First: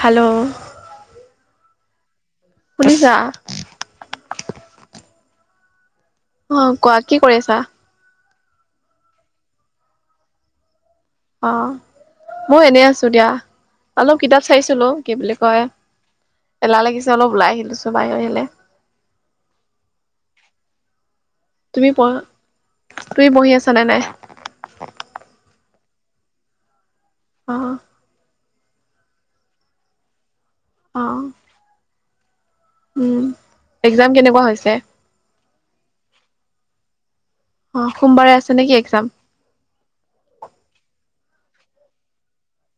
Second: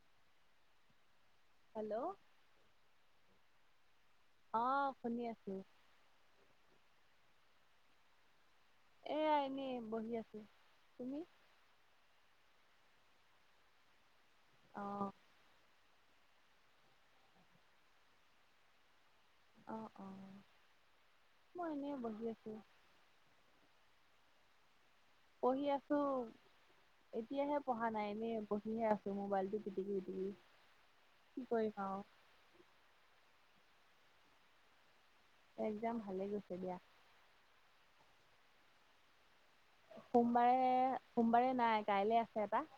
Hello. Hello. শুনিছা? অ' শুনি আছো। অ' কোৱা কি কৰি আছা? এয়া এনেই বহি আছো, তুমি? অ' ময় এনে আছো দিয়া, অলপ কিতাপ অ চাইছিলো কি বুলি কয়, এলাহ লাগিছে অলপ ওলাই আহিলো চো বাহ আহিলে। অ' অ'। মই তুমি এনেই পঢ়, বহি আছো তুমি পহি আছানে নাই? পঢ়ি আছো, অ এতিয়াহে পঢ়া নাই এনে পঢ়িহে আছো। মোবাইলটো পিতিকি পিতিকি। অঁ। গৈগাওঁ উম এক্সাম কেনেকুৱা হৈছে? এক্সাম ভালে গৈছে দিয়া। অ সোমবাৰে আছে নেকি এক্সাম? সোমবাৰে! সোমবাৰে নাই! কাইলে আছে এটা।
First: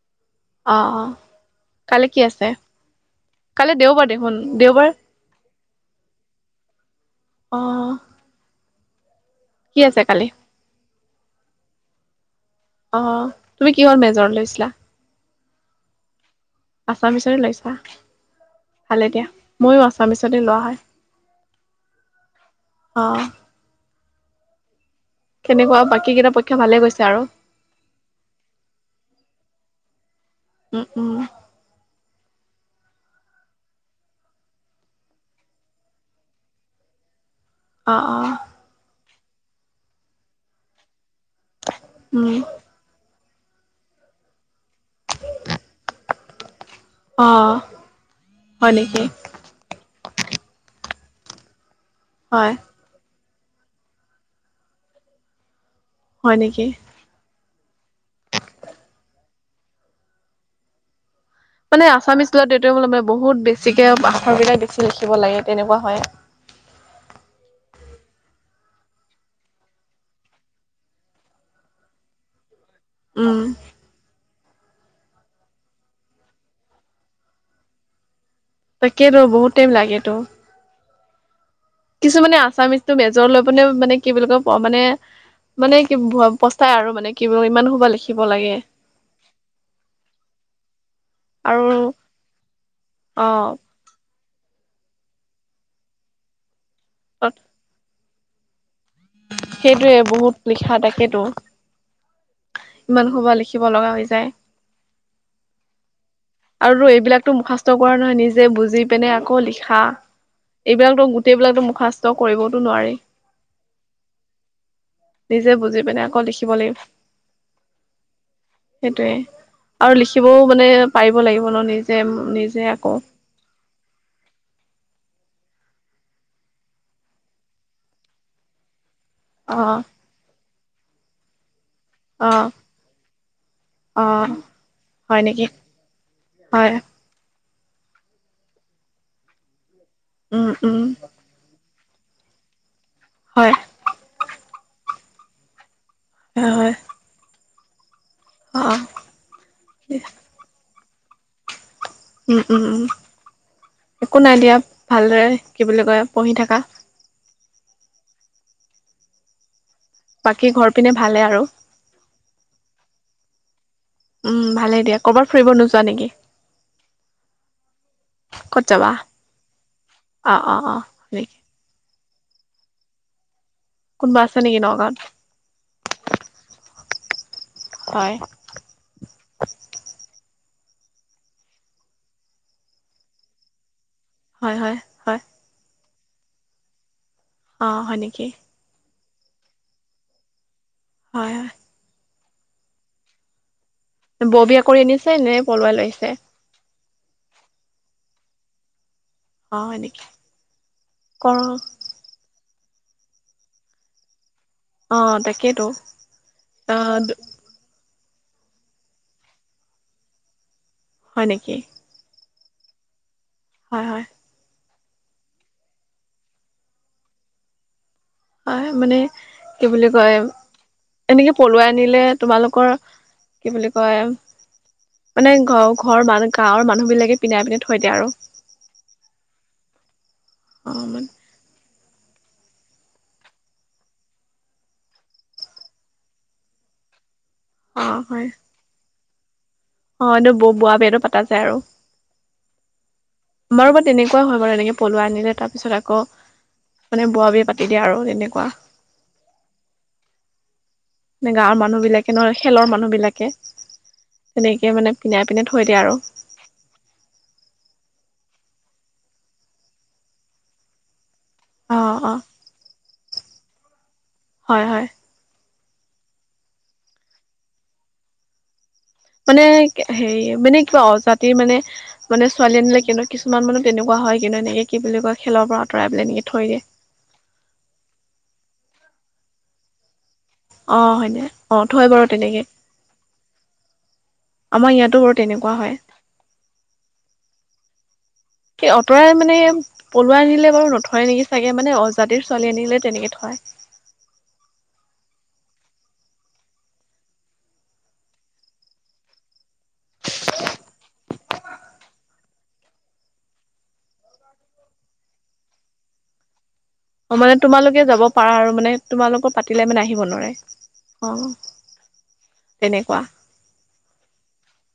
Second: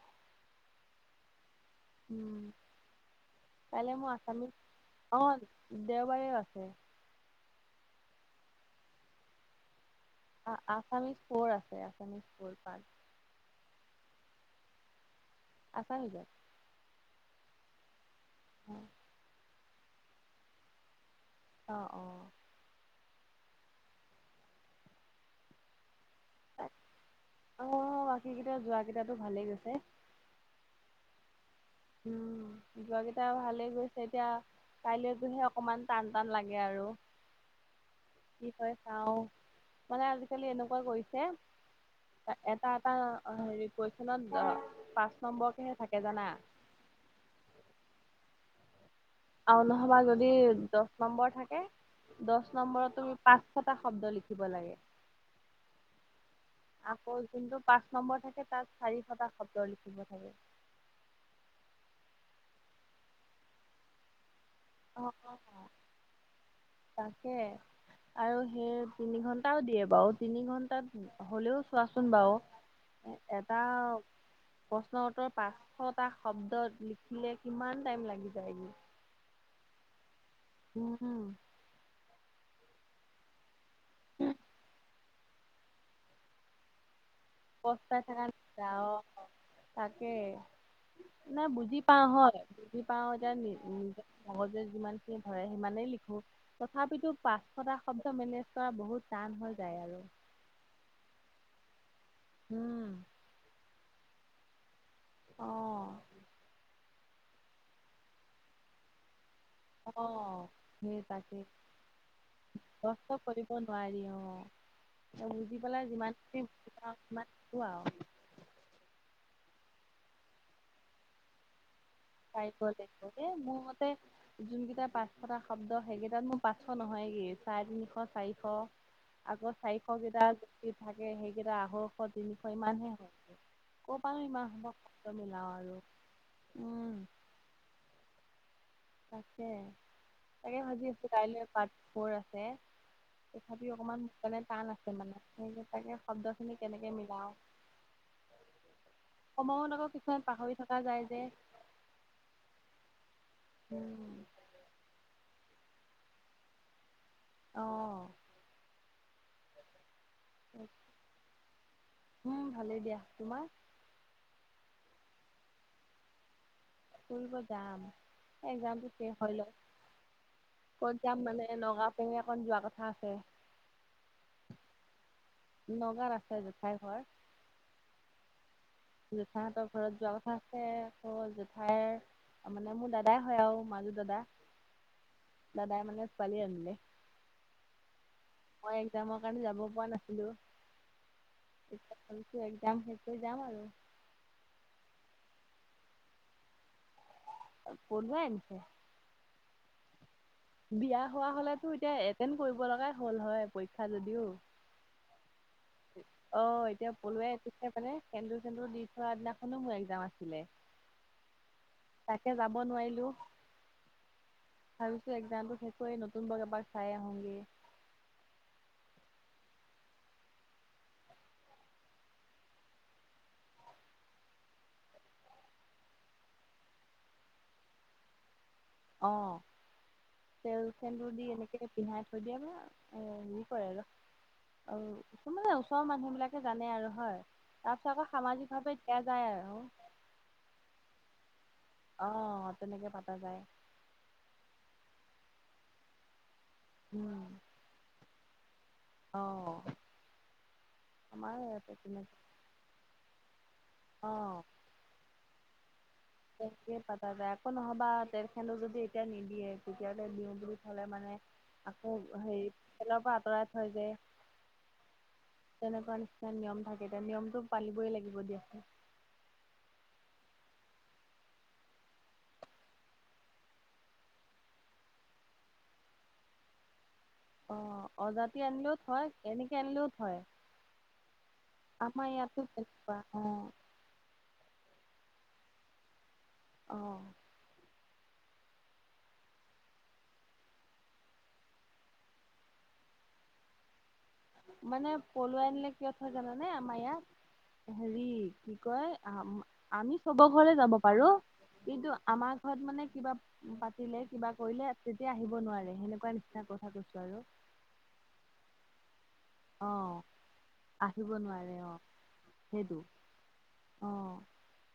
অঁ! অঁ! কালি কি আছে? কালি কাইলৈ দেওবাৰ মোৰ দেখোন আছামীজ, দেওবাৰ অঁ! দেওবাৰেও আছে। অঁ। কি আছে কালি? অঁ! অঁ! আসামিজ ফ'ৰ আছে, আছামিজ পেপাৰ। অঁ! তুমি কিহত মেজৰ লৈছিলা? আছামিজত। আচামিজে লৈছা! অ ভালে দিয়া, ময়ো আছামিজতে লোৱা হয়। অঁ অঁ। অঁ। কেনেকুৱা, বাকী কেইটা পৰীক্ষা ভালে গৈছে আৰু? অঁ! অঁ! বাকী কেইটা, যোৱা কেইটা টো ভালে গৈছে। উম উম। উম! যোৱা কেইটা ভালে গৈছে, এতিয়া। কাইলৈটোহে অকমান টান-টান লাগে আৰু। অঁ! অঁ। কৈ চাওঁ, মানে আজিকালি এনেকুৱা কৰিছে উম এটা এটা, হেৰি, কুৱেশ্যনত পাঁচ নম্বৰকেহে থাকে জানা! অঁ। হয় নেকি! আৰু নহ'বা যদি দহ নম্বৰ থাকে, দহ হয় নম্বৰত তুমি পাঁচ। এশটা শব্দ লিখিব লাগে। হয় নেকি! আকৌ যোনটো পাঁচ নম্বৰ থাকে, তাত চাৰিশটা শব্দ লিখিব থাকে। মানে আছামিজ ল'লে মানে বহুত বেছিকে আখৰ বিলাক অঁ! অঁ! তাকে। আৰু সেই তিনি ঘণ্টাও দিয়ে বাৰু! তিনি ঘণ্টাত হ'লেও চোৱাচোন বাৰু! উম এটা প্ৰশ্ন-উত্তৰ, পাঁচশটা শব্দ লিখিলে, কিমান টাইম লাগি যায়। তাকেটো! বহুত টাইম লাগেটো। উঁ! হুঁ! কিছুমানে আছামিজটো মেজৰ লৈ পেলে মানে, কি বুলি কয়, মানে! মানে কি ক'ব, পষ্টাই আৰু মানে! কি ইমান সোপা পস্তাই লিখিব থাকা, লাগে জাৱ, তাকে। নাই, আৰু বুজি পাওঁ হয়, বুজি পাওঁ অ যে নি মগজে যিমান খিনি ধৰে, সিমানেই লিখোঁ। তথাপিতো পাঁচশটা শব্দ মেনেজ কৰা বহুত টান হৈ যায় সেইটোযৱে, আৰু। বহুত লিখা, তাকেতো! উম। ইমান সোপা লিখিব লগা হৈ যায়। অঁ। আৰু তো এইবিলাকতো মুখস্ত কৰা নহয়, নিজে বুজি পিনে আকৌ লিখ খা! অ', সেই এইবিলাকটো তাকেই। গোটেইবিলাক মুখস্ত কৰিবওটো নোৱাৰি। তাকে, নোৱাৰি অঁ! নিজে বুজি পেলাই পিনে আকৌ লিখিব যিমানখিনি লাগিব পাওঁ সিমান খিনিয়ে আৰু। সেইটোৱে! আৰু লিখিবও মানে, পাৰিব লাগিব ন নিজ হয় সেই তাকে। এই মোৰ মতে যিকেইটা পাঁচশটা শব্দ, সেইকেইটাত মোৰ পাঁচশ নহয়গৈ! চাৰে তিনিশ চাৰিশ আগে অ চাৰিশ কেইটা যি থাকে সেইকেইটা আঢ়ৈশ অ তিনিশ ইমান হে হয়। অ ক'পানো ইমান সোপা শব্দ হয় নেকি মিলাওঁ আৰু হয় উম। তাকে উম তাকে উম ভাজি আছোঁ কাইলৈ পাৰ্ট ফ'ৰ আছে। হয় তথাপিও অকণমান মানে টান আছে মানে সেই তাকে শব্দখিনি হয় কেনেকৈ মিলাওঁ। অ সময়ত আকৌ কিছুমান পাহৰি থকা যায় যে। উম, উম, উম। উম। একো নাই দিয়া ভালদৰে কি বুলি কয় পঢ়ি থকা। আহ। বাকী ঘৰ পিনে ভালে আৰু? উম, ভালেই দিয়া তোমাৰ? উম, ভালে দিয়া ক'ৰবাত ফুৰিবোযোৱা নেকি? ফুৰিব যাম ক'ত এক্জামতটো যাবা শেষ হয় লয় অ অ অ ক'ত যাম নেকি মানে এ নগাও পিনে অকন যোৱা কথা আছে।। কোনোব আছে নেকি ন গাওঁত? ন গাওঁত আছে জোঠাই ঘৰ। হয়। জোঠাইাহঁতৰ ঘৰত যোৱা কথা আছে আকৌ জোঠাইৰ মানে মোৰ দাদাই হয় আৰু মাজু দাদা। হয় হয়। হয় দাদাই মানে ছোৱালী আনিলে। অ', হয় নেকি? মই এক্জামৰ কাৰণে যাব পৰা নাছিলো। হয়। একজাম শেষ কৰি যাম আৰু। বৰ বিয়া কৰি আনিছে নে পলুৱাই লৈ আহিছে? পলুৱাই আনিছে। অ', হয় নেকি? বিয়া হোৱা কৰ হলেতো এতিয়া এটেণ্ড কৰিব লগাই হ'ল হয় পৰীক্ষা যদিও। অ', তাকেইেতো। অ', এতিয়া পলোৱাই পিছে মানে সেন্দুৰ চেন্দুৰ দি থোৱা দিনাখনো মোৰ এক্জাম আছিলে। হয় নেকি? তাকে যাব নোৱাৰিলো। হয় হয়। ভাবিছো একজামটো শেষয কৰি নতুন বৌক এবাৰ চাই আহোঁগৈ। হয় মানে কি বুলি কয় এনেকে পলুৱাই আনিলে তোমালোকৰ কি বুলি কয় মানে ঘৰ ঘৰ গাঁৱৰ মানুহ বিলাকে পিন্ধাই পিনে থয়িয় আৰু। অ', তেল অ মানে চেন্দুৰ দি এনে কে পিন্ধাই থৈ দিয়া বা হেৰি কৰে আৰু। অ', কি মানে ওচৰৰ মানুহ বিলাকে জানে আৰু হয়। তাৰ অ পিছত আকৌ হয় সামাজিকভাৱে দিয়া যায় আৰু। অ', এইটো ব বুঢ়া বিয়াটো পতা যায় আৰু। অ', তেনেকে পতা যায়। বাৰোব তেনেকুৱা হয় বাৰু এনেকে পলুৱাই আনিলে তাৰ পিছত আকৌ মে উম বৰ বিয়া পা তি দিয়ে আৰু তেনেকুৱা। অ'। নে আমাৰ গাঁৱৰ ইয়াতে মানুহ বিলাকে তেনেকে নহয় খেলৰ মানুহ বিলাকে। অ'। তেনেকে মানে পিন্ধাই পিনে থৈ দিয়ে আৰু। তেহকে পাতা যায়। আকো নহ'বা তেলখেনো যদি এতিয়া নিদিয়ে, তেতিয়া দিওঁ বুলি থ'লে মানে অ আকৌ অ হেৰি তেলৰ পৰা আঁতৰাই থয় যে হয়, হয়। তেনেকুৱা নিচিনা নিয়ম থাকে। তিয়া নিয়মতটো পালিবই লাগিব দিয়া। মানে হেৰি, মানে কি অজাতিৰ মানে মানে ছোৱালী আনিলে কিন্তু কিছুমান মানুহ তেনেকুৱা হয় কিদানী। এই কি বুলি কয়, খেলৰ পৰা আঁতৰাই পেলাই এনেকে থৈ দিয়ে। অ', অজাতি আনিলেও থয়, এনেকে আনিলেও থয়। অ', হয়নে? অ থয় বাৰু আমাৰ তেনেকে ইয়াতো তেনেকুৱা। অ'। আমাৰ ইয়াতো বাৰু তেনেকুৱা হয়। অ'। এই অঁতৰাই মানে পলুৱাই আনিলে বাৰু নথয় নেকি চাগে মানে, অজাতিৰ ছোৱালী আনিলে তেনেকে থয়। মানে পলুৱাই আনিলে কিয় থয় জানানে? আমাৰ ইয়াত হেৰি, কি কয় আম- আমি চবৰ ঘৰলে যাব পাৰোঁ। কিন্তু আমাৰ ঘৰত মানে কিবা পাতিলে, কিবা কৰিলে তেতিয়া আহিব নোৱাৰে। হেনেকুৱা নিচিনা কথা কৈছোঁ অ আৰু। মানে তোমালোকে যাব পাৰা আৰু মানে, তোমালোকৰ পাতিলে অ। মানে আহিব নোৱাৰে। আহিব অ, নোৱাৰে অ সেইটো এনেকুৱা অ।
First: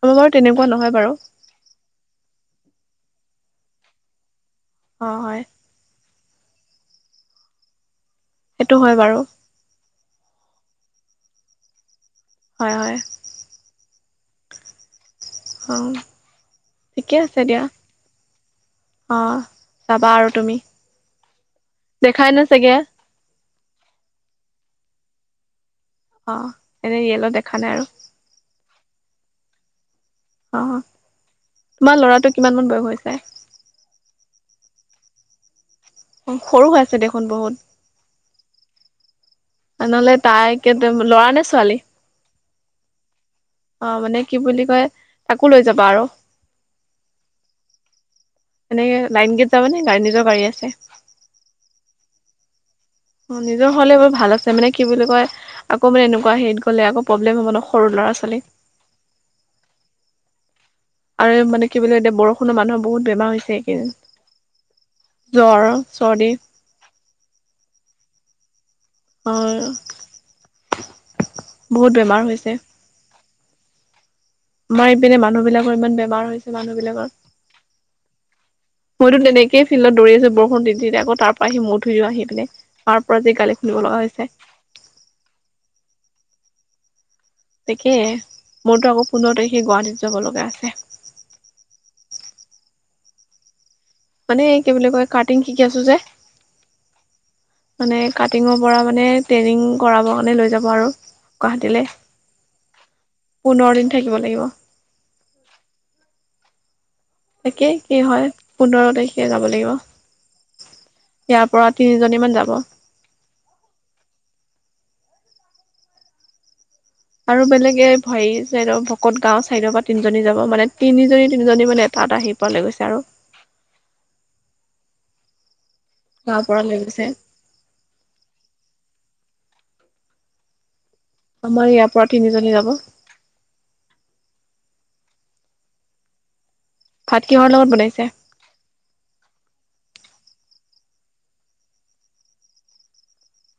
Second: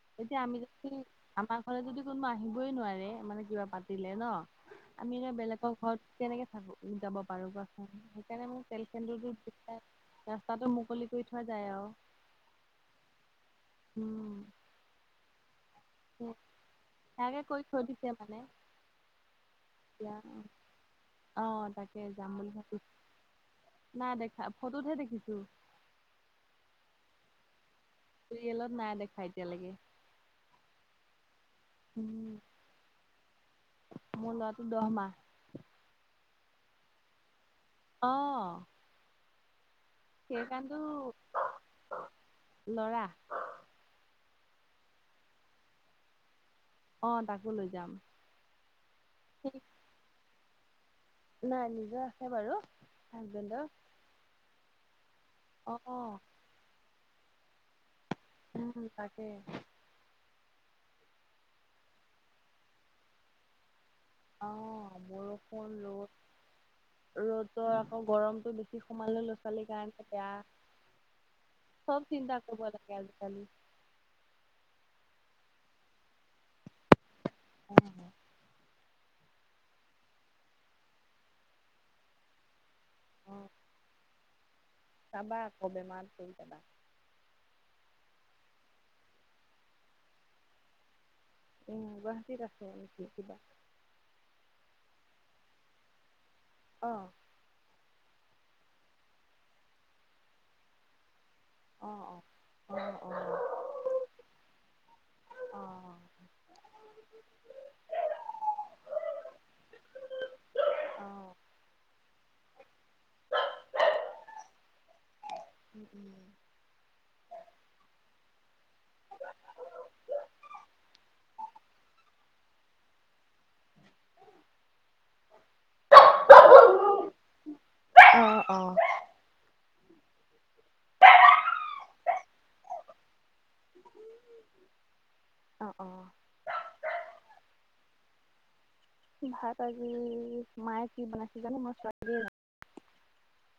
আমাৰ বাৰু এতিয়া আমি তেনেকুৱা নহয় যদি বাৰু। আমাৰ ঘৰত যদি কোনবা আহিবই নোৱাৰে। মানে কিবা পাতিলে ন'? অ আমি এ হয় বেলেগ ৰ ঘৰত কেনেকে থাকোঁ, যাব পাৰো কোৱা চোন? সেইকাৰণে মানে সেইটো হয় বাৰু তেল-সেন্দুৰটো দি পেলাই ৰাস্তাটো মুকলি কৰি থোৱা যায় আৰু হয়। হয়'। উম। অ'। উ', ঠিকে আছে তাকে দিয়া কৰি থৈ দিছে মানে অ', যাবা এতিয়া আৰু তুমি? অ', তাকে দেখাই যাম নাই বুলি চাগে ভাবিছোঁ। নাই দেখা ফটোতহে দেখিছোঁ। অ', এনে ৰিয়েলত দেখা নাই আৰু। ৰিয়েলত নাই দেখা এতিয়ালৈকে। অ', তোমাৰ উম ল'ৰাটোৰ কিমানমান বয়স হৈছে? মোৰ ল'ৰাটোৰ দহমাহ। অ', সৰু হৈ আছে দেখোন বহুত। অ'। নহ'লে তাই সেইকাৰণটো কেডম, ল'ৰা নে ছোৱালী? ল'ৰা। অ' মানে কি বুলি কয়, তাকো লৈ যাবা আৰু অ তাকো লৈ যাম এনেকে লাইন গেট ঠিক যাবা নে? নিজৰ গাড়ী আছে? নাই, নিজৰ আছে বাৰু। হাজবেণ্ডৰ নিজৰ হ'লে বাৰু ভাল আছে, মানে কি বুলি কয়। অ আকৌ মানে এনেকুৱা হেৰিত গ'লে আকৌ প্ৰব্লেম হ'ব ন? সৰু ল'ৰা-ছোৱালী উম, উম, তাকে। আৰু মানে কি বুলি কয় এতিয়া বৰষুণৰ মানুহৰ বহুত বেমাৰ হৈছে। ইকেইদিন অ', বৰষুণ, চৰ্দি ৰ'দ। ৰ'দৰ আকৌ গৰমটো বেছ [unintelligible] সোমালে অ ল'ৰা-ছোৱালীৰ কাৰণে বেয়া। বহুত চব বেমাৰ চিন্তা হৈছে কৰিব লাগে আজিকালি। আমাৰ ইপিনে মানুহবিলাকৰ ইমান বেমাৰ হৈছে। মানুহ বিলাকৰ [unintelligible] মইটো তেনেকেই ফিলদত দৌৰি আছোঁ। বৰষুণ তিতি তে আকৌ তাৰপৰা আহি মূৰ ধুও আহি পিনে। মাৰ পৰা যি অ', গালি শুনিব লগা হৈছে। চাবা আকৌ বেমাৰত পৰি যাবা। তাকেহে মোৰটো আকৌ পোন্ধৰ তাৰিখে গুৱাহাটীত যাব লগা আছে। উম গুৱাহাটীত আছে নেকি? কিবা মানে কি বুলি কয় কাটিং শিকি আছোঁ যে অহ' মানে কাটিঙৰ পৰা মানে ট্ৰেইনিং কৰাব কাৰণে লৈ যাব আৰু গুৱাহাটীলৈ অ অ অ অ পোন্ধৰ দিন থাকিব লাগিব। অ' একে কি হয় পোন্ধৰ তাৰিখে যাব লাগিব। অ ইয়াৰ পৰা তিনিজনী মান যাব উম উম আৰু বেলেগে ভেৰি চাইদৰ ভকত গাঁওৰ ছাইডৰ পৰা তিনিজনী যাব মানে তিনিজনী তিনিজনী মানে এটাত আহিব পাললৈ গৈছে আৰু গাহ পৰা লৈ গৈছে অ' আমাৰ ইয়াৰ পৰা তিনিজনী যাব। অ', অ' ভাত কিহৰ লগত বনাইছে? ভাত আজি মায়ে কি বনাইছে জানো মই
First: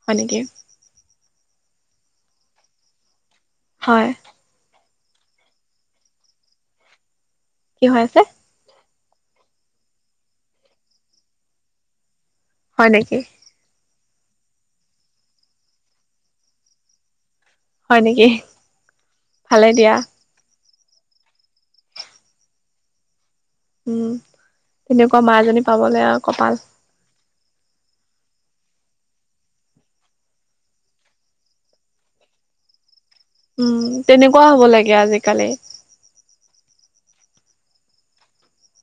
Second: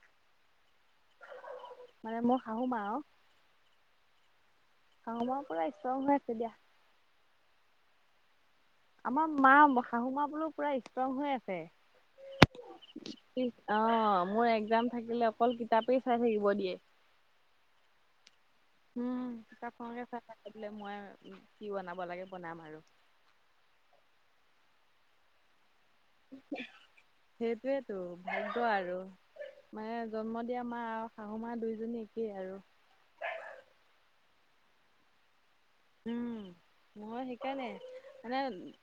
হয় নেকি মানে মোৰ শাহুমা হয়। অ', মই পুৰা ষ্ট্ৰং হৈ আছো দিয়া কি হৈ আছে আমাৰ মা শাহু মা বোলো পুৰা স্প্ৰং হৈ আছে হয় নেকি অ', মোৰ এক্জাম থাকিলে অকল কিতাপেই চাই থাকিব দিয়ে হয় নেকি? উম ভালে দিয়া কাপখনকে চাই থাকে বোলে মই কি বনাব লাগে বনাম আৰু উম তেনেকুৱা মাজী পাবলে আৰু কপাল সেইটয়েতো ভদ আৰু মানে জন্ম দিয়া মা আৰু শাহু মা দুইজনী একেই আৰু উম তেনেকুৱা হব লাগে আজিকালি উম মই সেইকাৰণে মানে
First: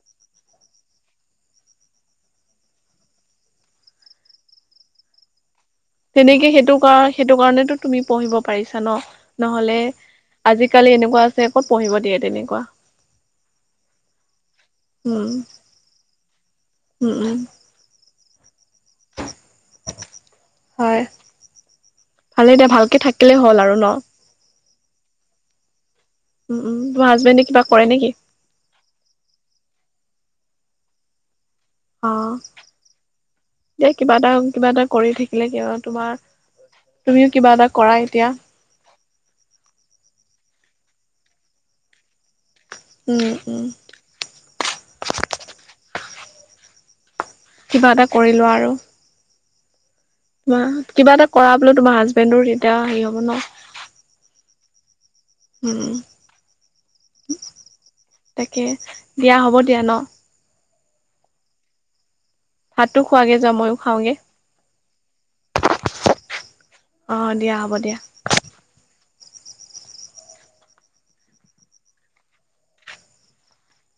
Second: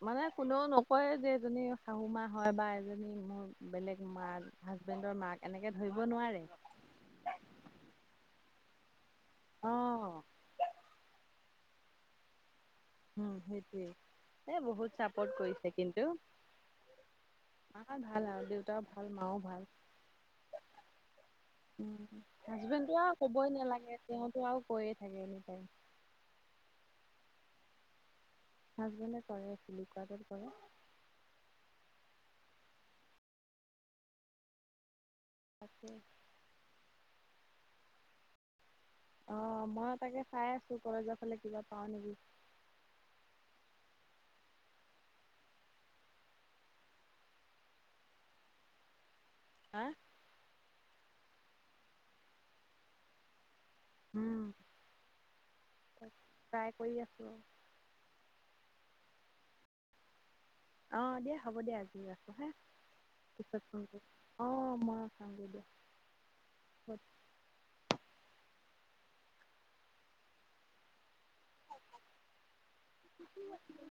মানে কোনেও নকয় যে এজনী শাহু মা হয় বা এজনী মোৰ বেলেগ মা হাজবেণ্ডৰ মাক এনেকে ধৰিব নোৱাৰে তেনেকে সেইটো কাৰ সেইটো কাৰণেতো তুমি পঢ়িব পাৰিছা ন অ নহলে আজিকালি এনেকুৱা আছে ক'ত পঢ়িব দিয়ে তেনেকুৱা উ সেইটোৱে এ বহুত চাপৰ্ট উম কৰিছে কিন্তু। উম উম মা ভাল আৰু দেউতাও ভাল মাও ভাল হয় ভালে দিয়া ভালকে হাজবেণ্ডটো আৰু থাকিলেই ক'বই হ'ল আৰু ন নালাগে তেওঁতো আৰু কৈয়ে থাকে এনি টাইম উম উম তোৰ হাজবেণ্ডে কিবা কৰে নেকি? হাজবেণ্ডে কৰে ফ কোৱাডৰ কৰে অ', দ কিবা এটা কিবা এটা কৰি থাকিলে ক তাকে। তোমাৰ তুমিও কিবা এটা কৰা এতিয়া অ', মই তাকে চাই আছো কলেজৰ ফালে কিবা পাও নেকি উম উম কিবা এটা কৰি লোৱা আৰু হা? মা কিবা এটা কৰা বোলে তোমাৰ হাজবেণ্ডৰ তেতিয়া হেৰি হ'ব ন'। উম, উম ট্ৰাই কৰি আছোঁ আৰু। তাকে, দিয়া হ'ব দিয়া ন'। অহ, দিয়া হ'ব দে আজি ৰাখোঁ হা, ভাতটো খোৱাগে যোৱা পিছত ময়ো ফোন কৰিম। অহ, মই চামগৈ দিয়া। অহ, দিয়া হ'ব দিয়া। [unintelligible]